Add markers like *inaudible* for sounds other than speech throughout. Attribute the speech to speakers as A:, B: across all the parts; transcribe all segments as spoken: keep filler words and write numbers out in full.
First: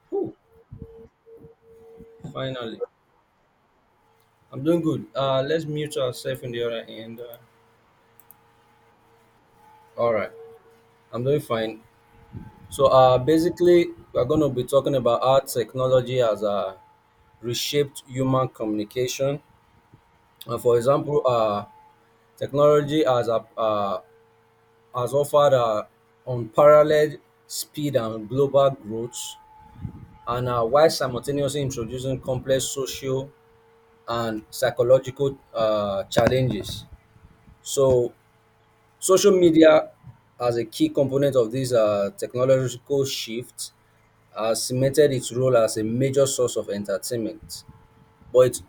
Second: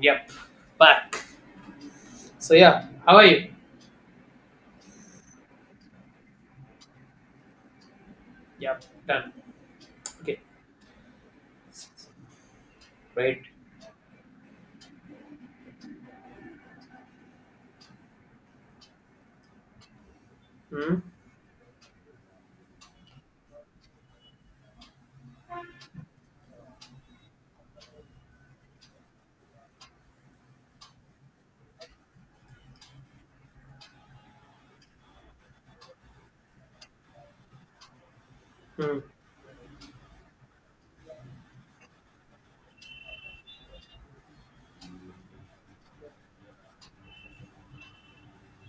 A: Yep.
B: Whew,
A: Back. So
B: finally,
A: yeah, how are you?
B: I'm doing good. Uh, let's mute ourselves in the other end. Uh,
A: Yep. Done.
B: all right,
A: Okay.
B: I'm doing fine. So, uh,
A: Right.
B: basically, we're going to be talking about how technology has uh, reshaped human communication. Uh, for
A: Hmm.
B: example, uh, technology has uh, uh, has offered uh, unparalleled speed and global growth, and uh, while simultaneously introducing complex social and psychological uh, challenges. So
A: Hmm.
B: Social media, as a key component of this uh, technological shift, has cemented its role as a major source of entertainment, but it,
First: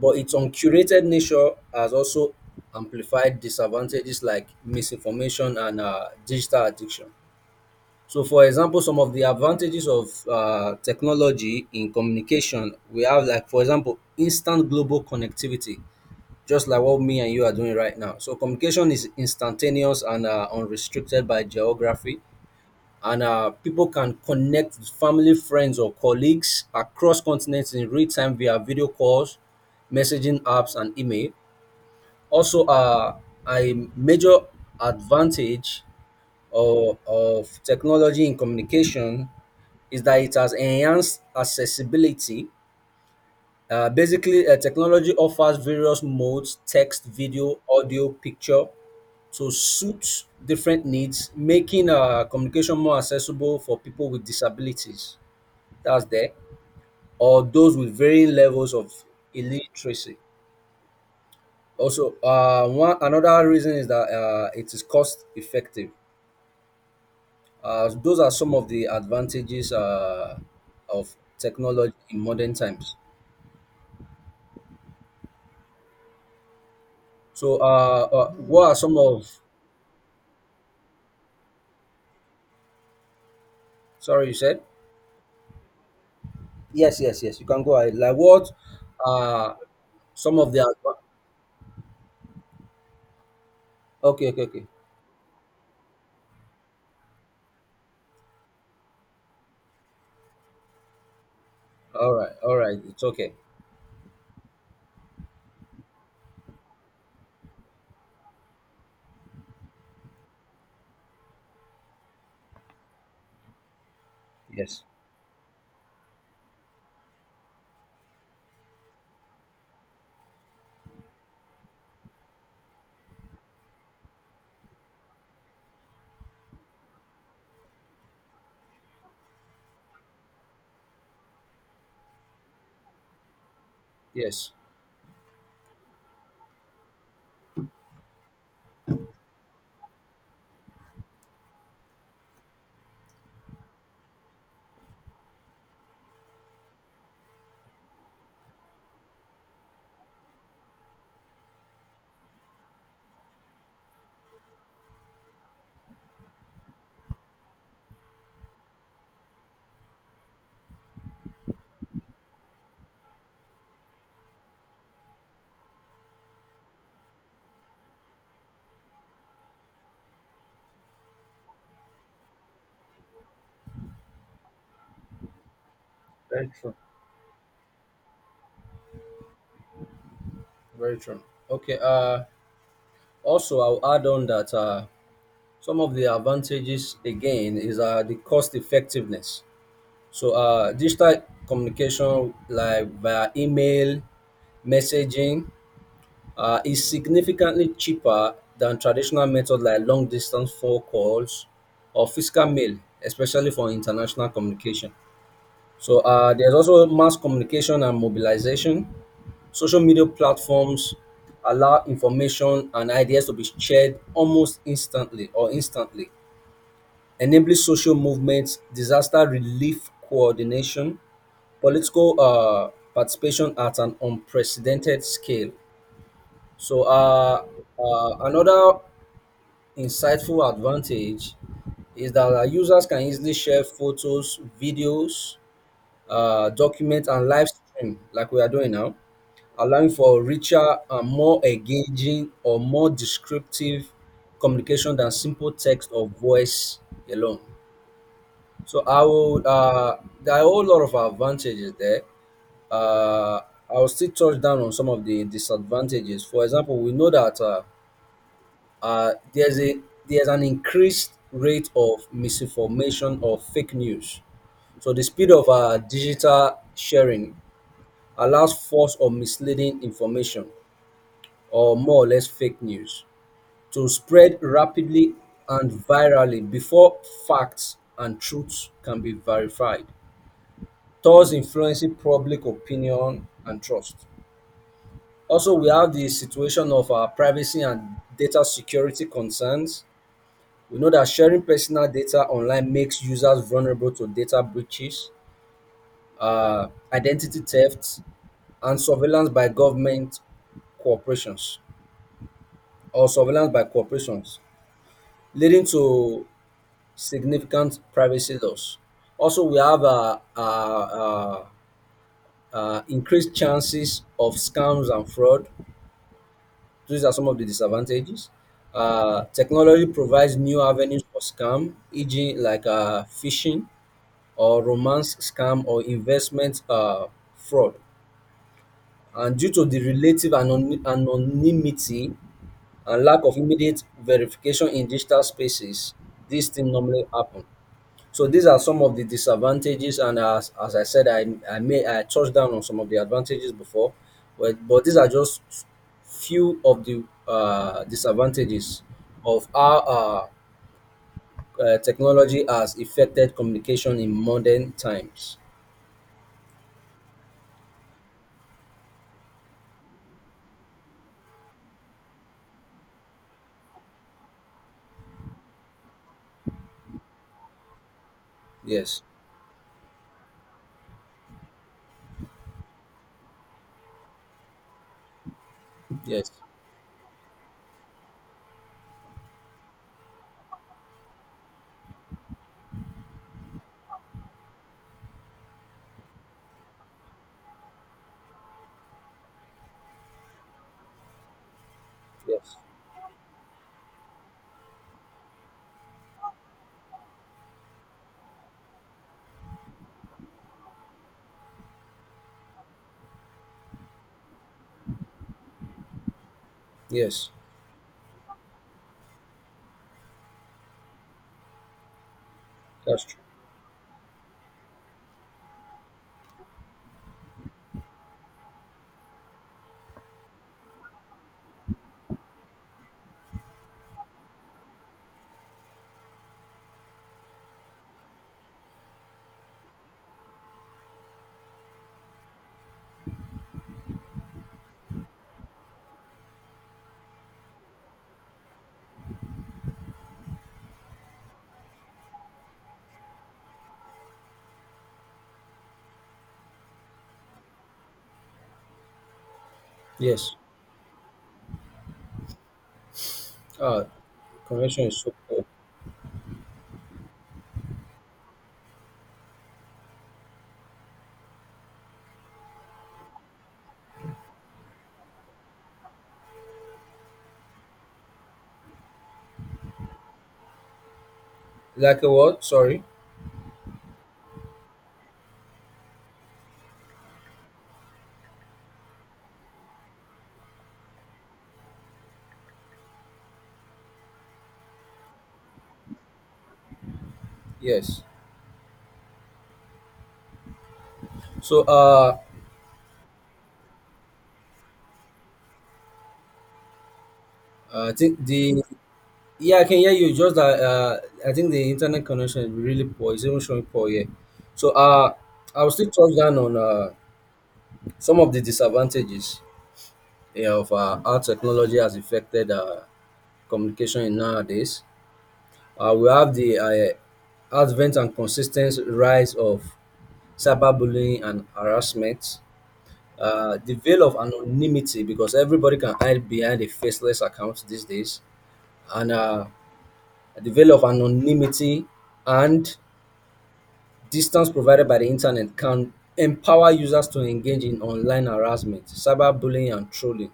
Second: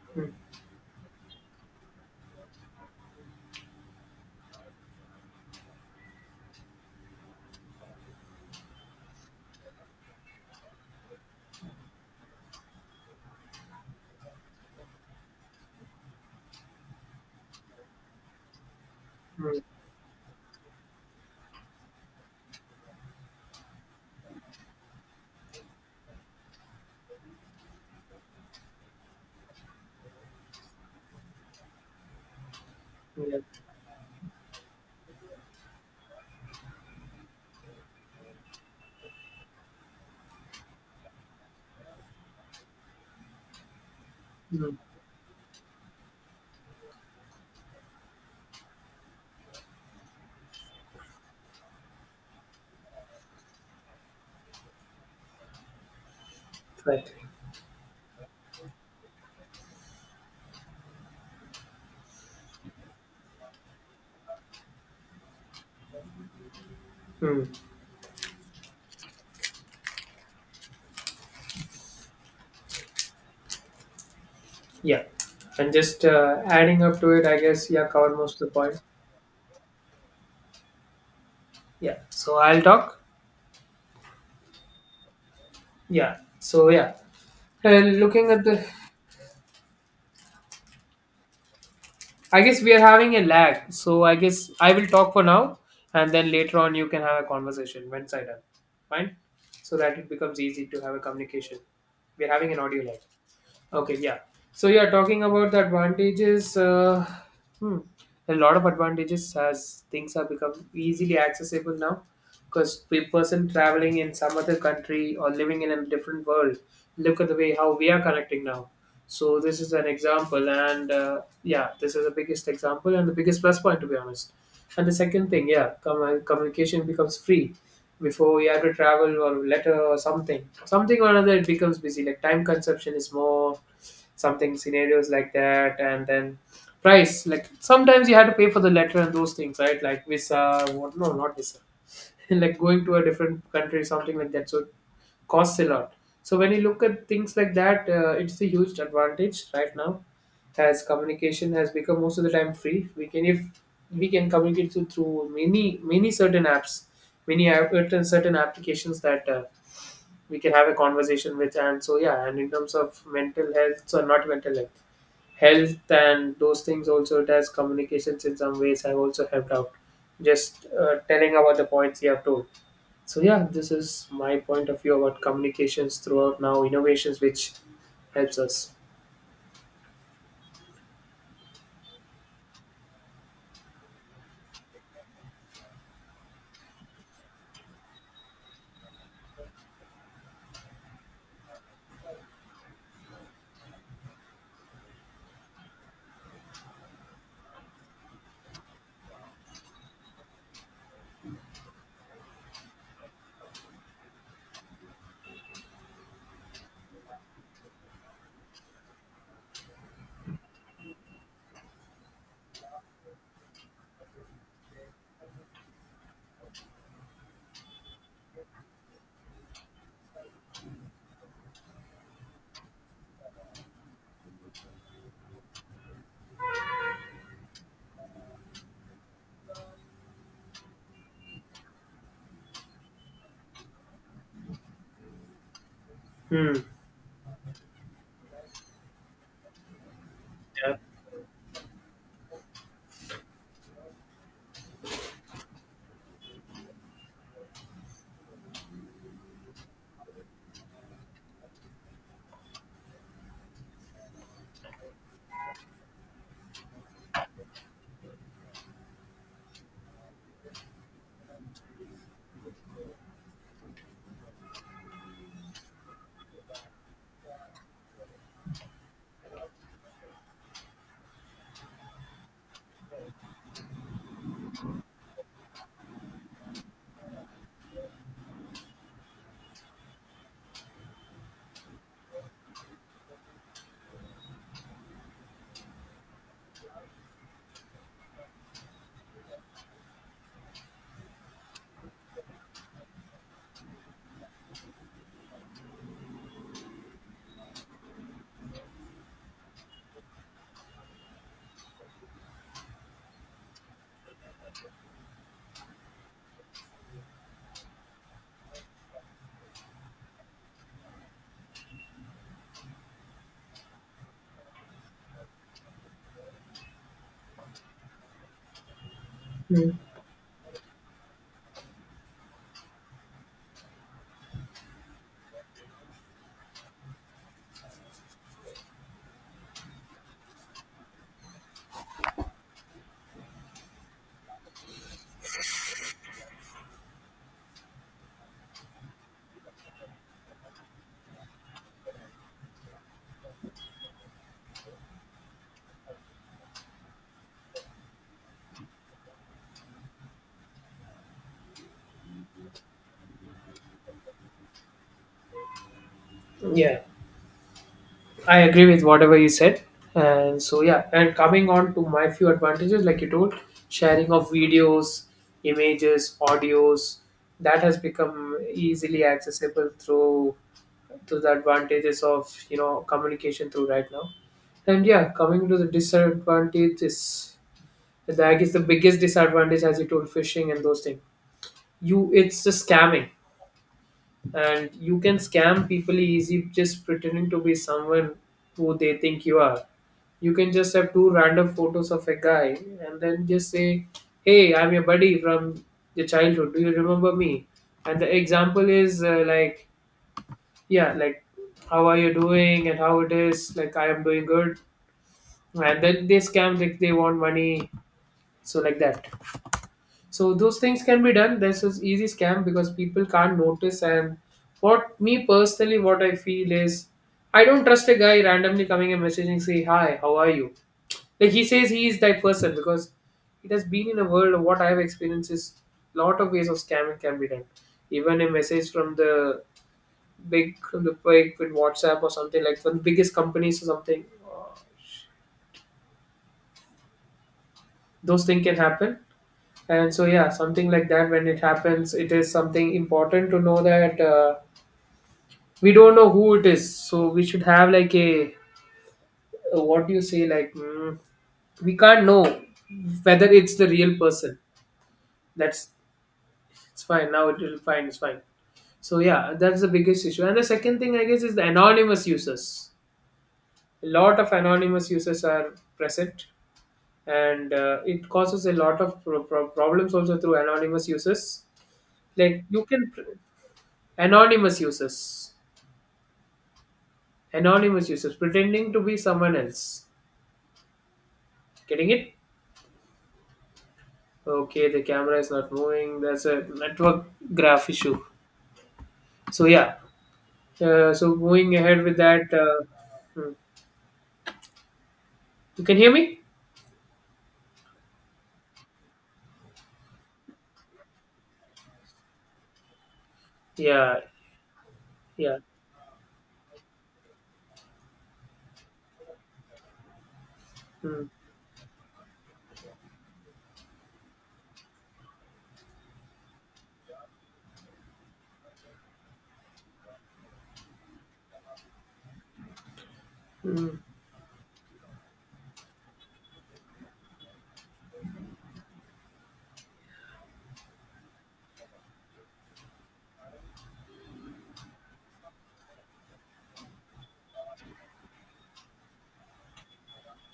B: but
A: Hmm.
B: its uncurated nature has also amplified disadvantages like misinformation and uh, digital addiction. So, for example, some of the advantages of uh, technology in communication, we have like, for example, instant global connectivity just like what me and you are doing right now. So communication is
A: Hmm.
B: instantaneous and uh, unrestricted by geography, and uh, people can connect with family, friends, or colleagues across continents in real time via video calls, messaging apps, and email. Also, uh,
A: Yeah.
B: a major advantage of, of technology in communication is that it has enhanced accessibility. Uh, basically, uh,
A: Hmm.
B: technology offers various modes text, video, audio, picture to suit different needs, making uh, communication more accessible for people with disabilities. That's there,
A: Right.
B: or those with varying levels of illiteracy. Also, uh, one another reason is that uh, it is cost effective.
A: Hmm.
B: Uh, those are some of the advantages uh, of technology in modern times.
A: Yeah. And just uh, adding up to it, I
B: So,
A: guess yeah,
B: uh,
A: covered
B: uh,
A: most of the
B: what are
A: points.
B: some of?
A: Yeah. So I'll talk.
B: Sorry, you said.
A: Yeah. So yeah.
B: Yes, yes, yes. You can go ahead.
A: Uh,
B: Like
A: looking at
B: what
A: the,
B: uh some of the adva-
A: I guess we are having a lag. So I
B: okay, okay,
A: guess
B: okay.
A: I will talk for now, and then later on you can have a conversation once I done. Fine. So that it becomes easy to have a communication.
B: All
A: We
B: right,
A: are having
B: all
A: an
B: right,
A: audio lag.
B: it's okay.
A: Okay, yeah. So you are talking about the advantages, uh, hmm, a lot of advantages as things have become easily accessible now. Because a person traveling in some other
B: Yes,
A: country or living in a different world, look at the way how we are connecting now. So this is an example, and uh, yeah, this is the biggest example and the biggest plus point to be honest. And the second thing, yeah, com- communication becomes free. Before you had to travel or letter or something, something or another, it becomes busy. Like time consumption is more,
B: yes.
A: something scenarios like that. And then price, like sometimes you had to pay for the letter and those things, right? Like visa, what, no, not visa *laughs* like going to a different country, something like that. So it costs a lot. So when you look at things like that, uh, it's a huge advantage right now, as communication has become most of the time free. We can, if we can communicate through, through many many certain apps, many app, certain certain applications that uh, we can have a conversation with. And so yeah, and in terms of mental health, so not mental health, health and those things also, it has communications in some ways have also helped out, just uh, telling about the points you have told. So yeah, this is my point of view about communications throughout,
B: Very
A: now
B: true.
A: innovations which helps us.
B: Very true. Okay, uh also I'll add on that uh some of the advantages again is uh the cost effectiveness. So uh digital communication like via email, messaging uh, is significantly cheaper than traditional methods like long distance phone calls or physical mail, especially for international communication. So uh, there's also mass communication and mobilization. Social media platforms allow information and ideas to be shared almost instantly or instantly, enabling social movements, disaster relief coordination, political uh, participation at an unprecedented scale. So uh, uh, another insightful advantage is that our users can easily share photos, videos, uh,
A: Hmm.
B: documents, and live stream like we are doing now, allowing for
A: Yeah.
B: richer and more engaging or more descriptive communication than simple text or voice alone. So I will. Uh, there are a whole lot of advantages there. uh, I'll still touch down on some of the disadvantages. For example, we know that uh, uh, there's a there's an increased rate of misinformation or fake news. So the speed of uh, digital sharing allows false or misleading information or more or less fake news to spread rapidly and virally before facts and truths can be verified, thus influencing public opinion and trust. Also, we have the situation of our privacy and data security concerns. We know that sharing personal data online makes users vulnerable to data breaches, uh, identity theft, and surveillance by government corporations or surveillance by corporations, leading to significant privacy loss. Also, we have uh, uh, uh, uh, increased chances of scams and fraud. These are some of the disadvantages. Uh,
A: Hmm.
B: technology provides new avenues for scam, for example, like uh, phishing or romance scam or investment um fraud. And due to the relative anony anonymity and lack of immediate verification in digital spaces, these things normally happen. So these are some of the disadvantages, and as, as I said, I I may I touched down on some of the advantages before, but but these are just few of the uh, disadvantages of how uh, uh, technology has affected communication in modern times.
A: Yeah, I agree with whatever you said. And so yeah, and coming on to my few advantages, like you told, sharing of videos, images, audios, that has become
B: Yes.
A: easily accessible through, to the advantages of you know communication through right now. And yeah, coming to the
B: Yes,
A: disadvantages, the, I guess the biggest disadvantage, as you told, phishing and those things, you, it's just scamming, and you can scam people easy, just pretending to be someone who they think you are. You can just have two random photos of a
B: yes,
A: guy and then just say, hey, I'm your buddy from your childhood, do you remember me? And the example is uh, like, yeah, like, how are you doing and how it is, like I am doing good, and then they scam, like they want
B: yes,
A: money. So like that. So those things can be done. This is easy scam because
B: that's
A: people
B: true.
A: can't notice. And what me personally, what I feel is, I don't trust a guy randomly coming and messaging, say, hi, how are you, like he says he is that person. Because it has been in a world of what I have experienced, is lot of ways of scamming can be done. Even a message from the big, like with WhatsApp or something, like for the biggest companies or something. Those things can happen, and so yeah, something like that. When it happens, it is something important to know that uh, we don't know who it is, so we should have like a, a what do you say,
B: Yes,
A: like, mm, we can't know whether it's the
B: uh,
A: real person.
B: convention is so poor.
A: That's, it's fine now. It will fine. It's fine. So yeah, that's the biggest issue. And the second thing I guess is the anonymous users. A lot of anonymous users are present, and uh, it causes a lot of pro- pro- problems also through anonymous users.
B: Like a
A: like
B: what?
A: you
B: Sorry.
A: can pr- Anonymous users, anonymous users pretending to be someone else. Getting it, okay, the camera is not moving, that's a network graph
B: Yes.
A: issue. So yeah, uh, so going
B: So,
A: ahead with
B: uh,
A: that, uh, hmm. you can hear me?
B: I think the yeah, I can hear you. Just that, uh, I think the internet connection is really poor. It's even showing poor
A: Yeah,
B: here. So, uh,
A: yeah.
B: I'll still touch down on uh some of the disadvantages, yeah, of uh,
A: Mm.
B: how technology has affected uh communication in nowadays. Uh, we have the uh, advent and consistent rise of cyberbullying and harassment. Uh, the
A: Mm.
B: veil of anonymity, because everybody can hide behind a faceless account these days, and uh, the veil of anonymity and distance provided by the internet can empower users to engage in online harassment, cyberbullying, and trolling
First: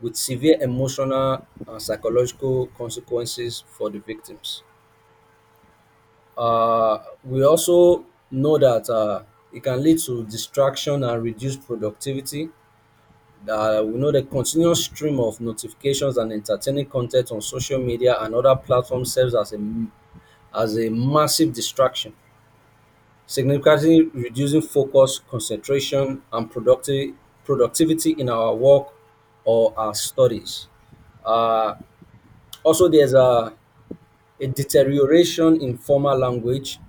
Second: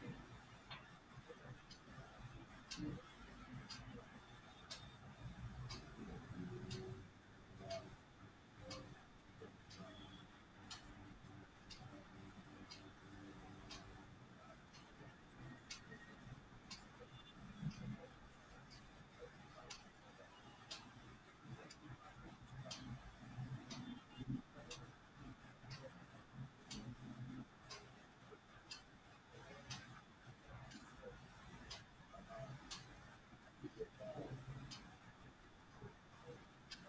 B: with severe emotional and psychological consequences for the victims. Uh, we also know that uh, it can lead to distraction and reduced productivity. Uh, we know the continuous stream of notifications and entertaining content on social media and other platforms serves as a m- as a massive distraction, significantly reducing focus, concentration, and productive, productivity in our work or our studies. Uh, also, there's a, a deterioration in formal language.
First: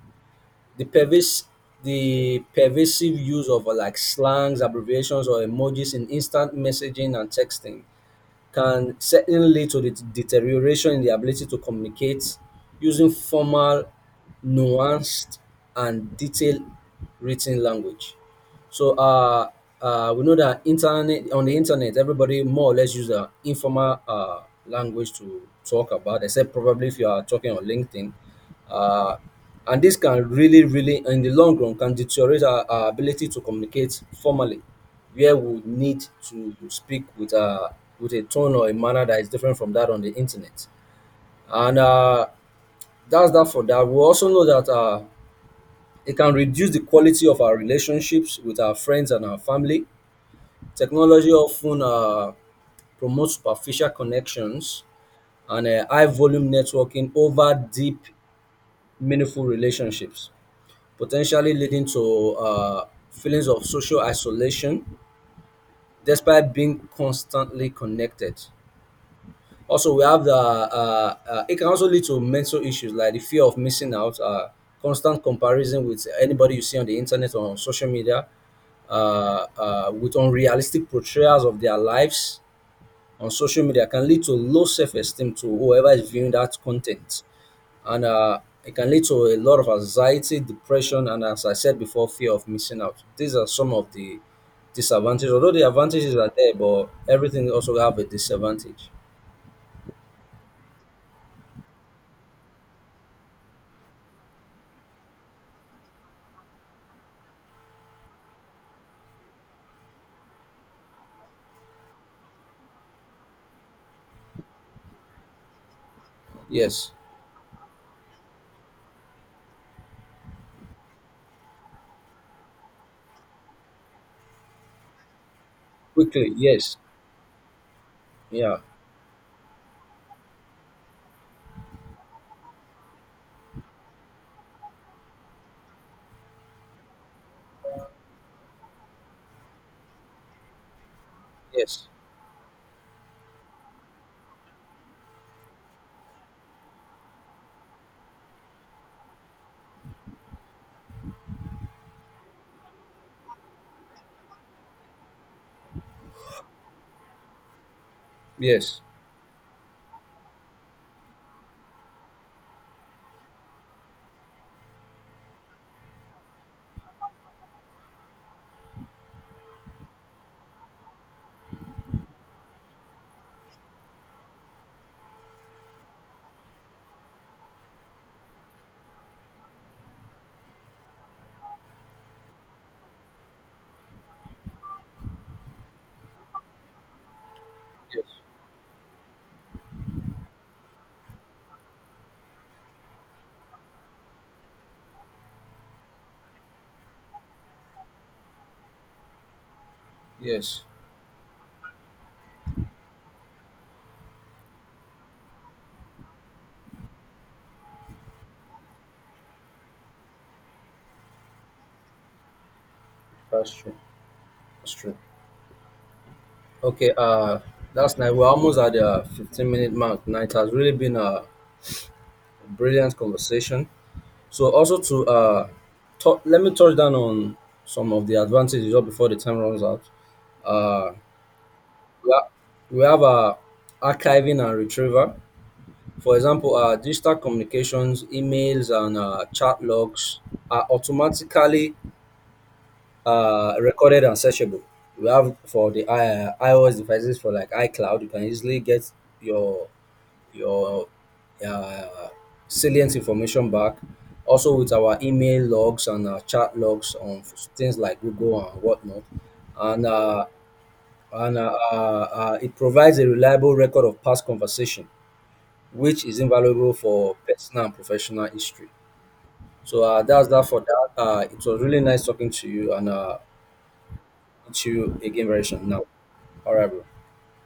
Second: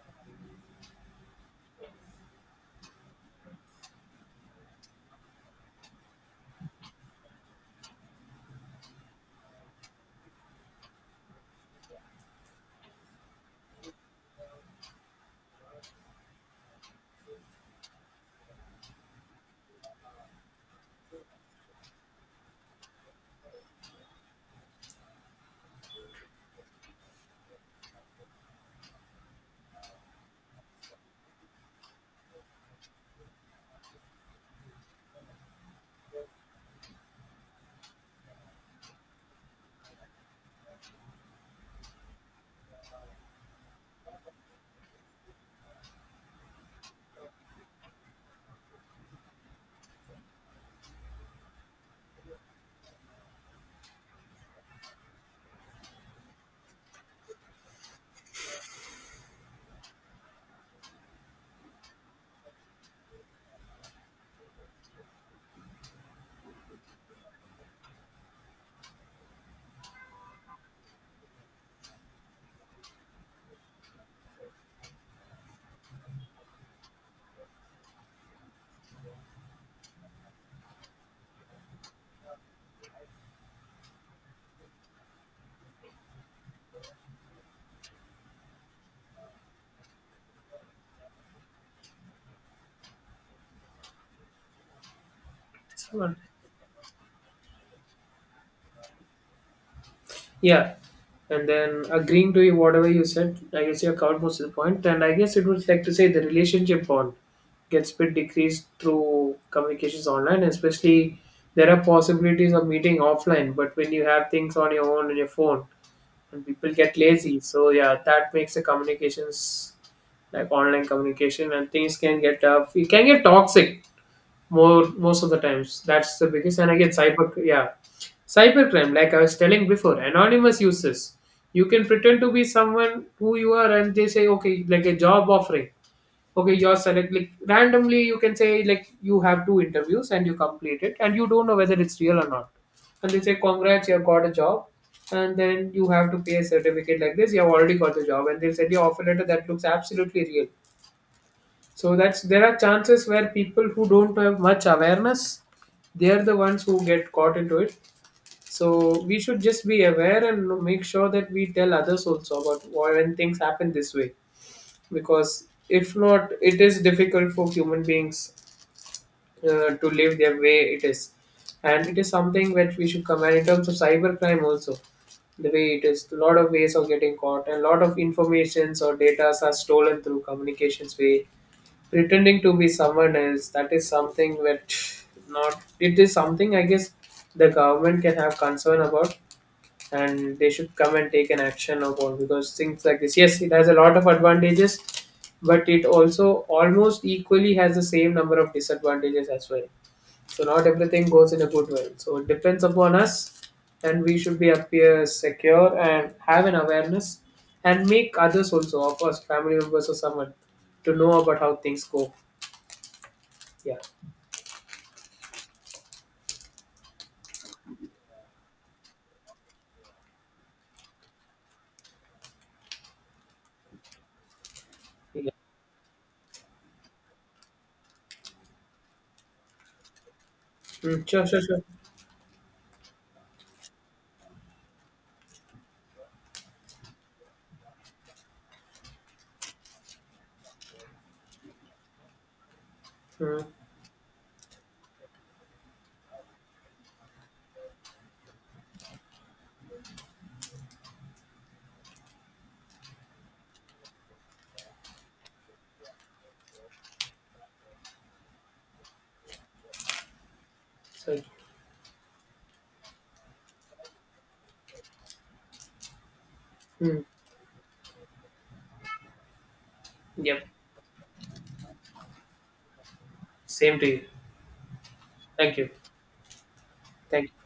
B: The pervasive the pervasive use of uh, like slangs, abbreviations, or emojis in instant messaging and texting can certainly lead to the deterioration in the ability to communicate using formal, nuanced, and detailed written language. So uh, uh, we know that internet on the internet, everybody more or less use an informal uh, language to talk about, except probably if you are talking on LinkedIn. Uh, and this can really, really, in the long run, can deteriorate our, our ability to communicate formally where we need to speak with a with a tone or a manner that is different from that on the internet. And uh, that's that for that. We also know that uh, it can reduce the quality of our relationships with our friends and our family. Technology often uh, promotes superficial connections and uh, high volume networking over deep, meaningful relationships, potentially leading to uh, feelings of social isolation despite being constantly connected. Also, we have the uh, uh, it can also lead to mental issues like the fear of missing out, uh, constant comparison with anybody you see on the internet or on social media, uh, uh, with unrealistic portrayals of their lives on social media can lead to low self-esteem to whoever is viewing that content, and uh, it can lead to a lot of anxiety, depression, and as I said before, fear of missing out. These are some of the disadvantages. Although the advantages
A: Someone,
B: are there, but everything also have a disadvantage.
A: yeah, and then agreeing to you whatever you said, I guess you have covered most of the point. And I guess it would like to say the relationship bond gets bit decreased through communications online, especially there are possibilities of meeting offline, but when you have things on your own in your phone and people
B: Yes.
A: get lazy, so yeah, that makes the communications like online communication, and things can get tough. It can get toxic more most of the times. That's the
B: Quickly,
A: biggest, and I
B: yes.
A: get cyber, yeah,
B: Yeah.
A: cybercrime, like I was telling before, anonymous uses. You can pretend to be someone who you are, and they say, okay, like a job offering. Okay, you're select like randomly. You can say like you have two interviews and you complete it, and you don't know whether
B: Yes.
A: it's real or not. And they say, congrats, you have got a job, and then you have to pay a certificate like this. You have already got the job, and they'll send you offer letter that looks absolutely real. So that's, there are chances where people who don't have much awareness, they are the ones who get caught into it.
B: Yes.
A: So we should just be aware and make sure that we tell others also about why, when things happen this way, because if not, it is difficult for human beings uh, to live their way it is, and it is something that we should command in terms of cybercrime also. The way it is, a lot of ways of getting caught, and a lot of informations or data are stolen through communications way, pretending to be someone else. That is something that, not, it is something I guess the government
B: Yes.
A: can have concern about, and they should come and take an action upon. Because things like this, yes, it has a lot of advantages, but it also almost equally has the same number of disadvantages as well. So
B: Yes.
A: not everything goes in a good way, so it depends upon us, and we should be appear secure and have an awareness, and make others also, of course, family members or someone, to know about how things go.
B: That's true.
A: Yeah,
B: That's true. Okay, uh that's nice. We're almost at the fifteen minute mark now. It has really been a brilliant conversation. So also to
A: yeah.
B: uh tou- let me touch down on some of the advantages just before the time runs out. Uh
A: Mm, sure, sure, sure.
B: we ha- we have uh archiving and retrieval. For example, uh digital communications, emails, and uh chat logs are automatically
A: Mm.
B: uh recorded and searchable. We have for the uh, iOS devices, for like iCloud, you can easily get your your uh, salient information back, also with our email logs and our chat logs on things like Google and whatnot. and uh,
A: Sorry.
B: and uh, uh, uh, it provides a reliable record of past conversation, which is invaluable
A: Mm.
B: for personal and professional history. So uh, that's that
A: Yep,
B: for that. Uh, it was really nice talking to you, and uh,
A: same to you.
B: into a game
A: Thank
B: version.
A: you.
B: No. All right, bro.
A: Thank you.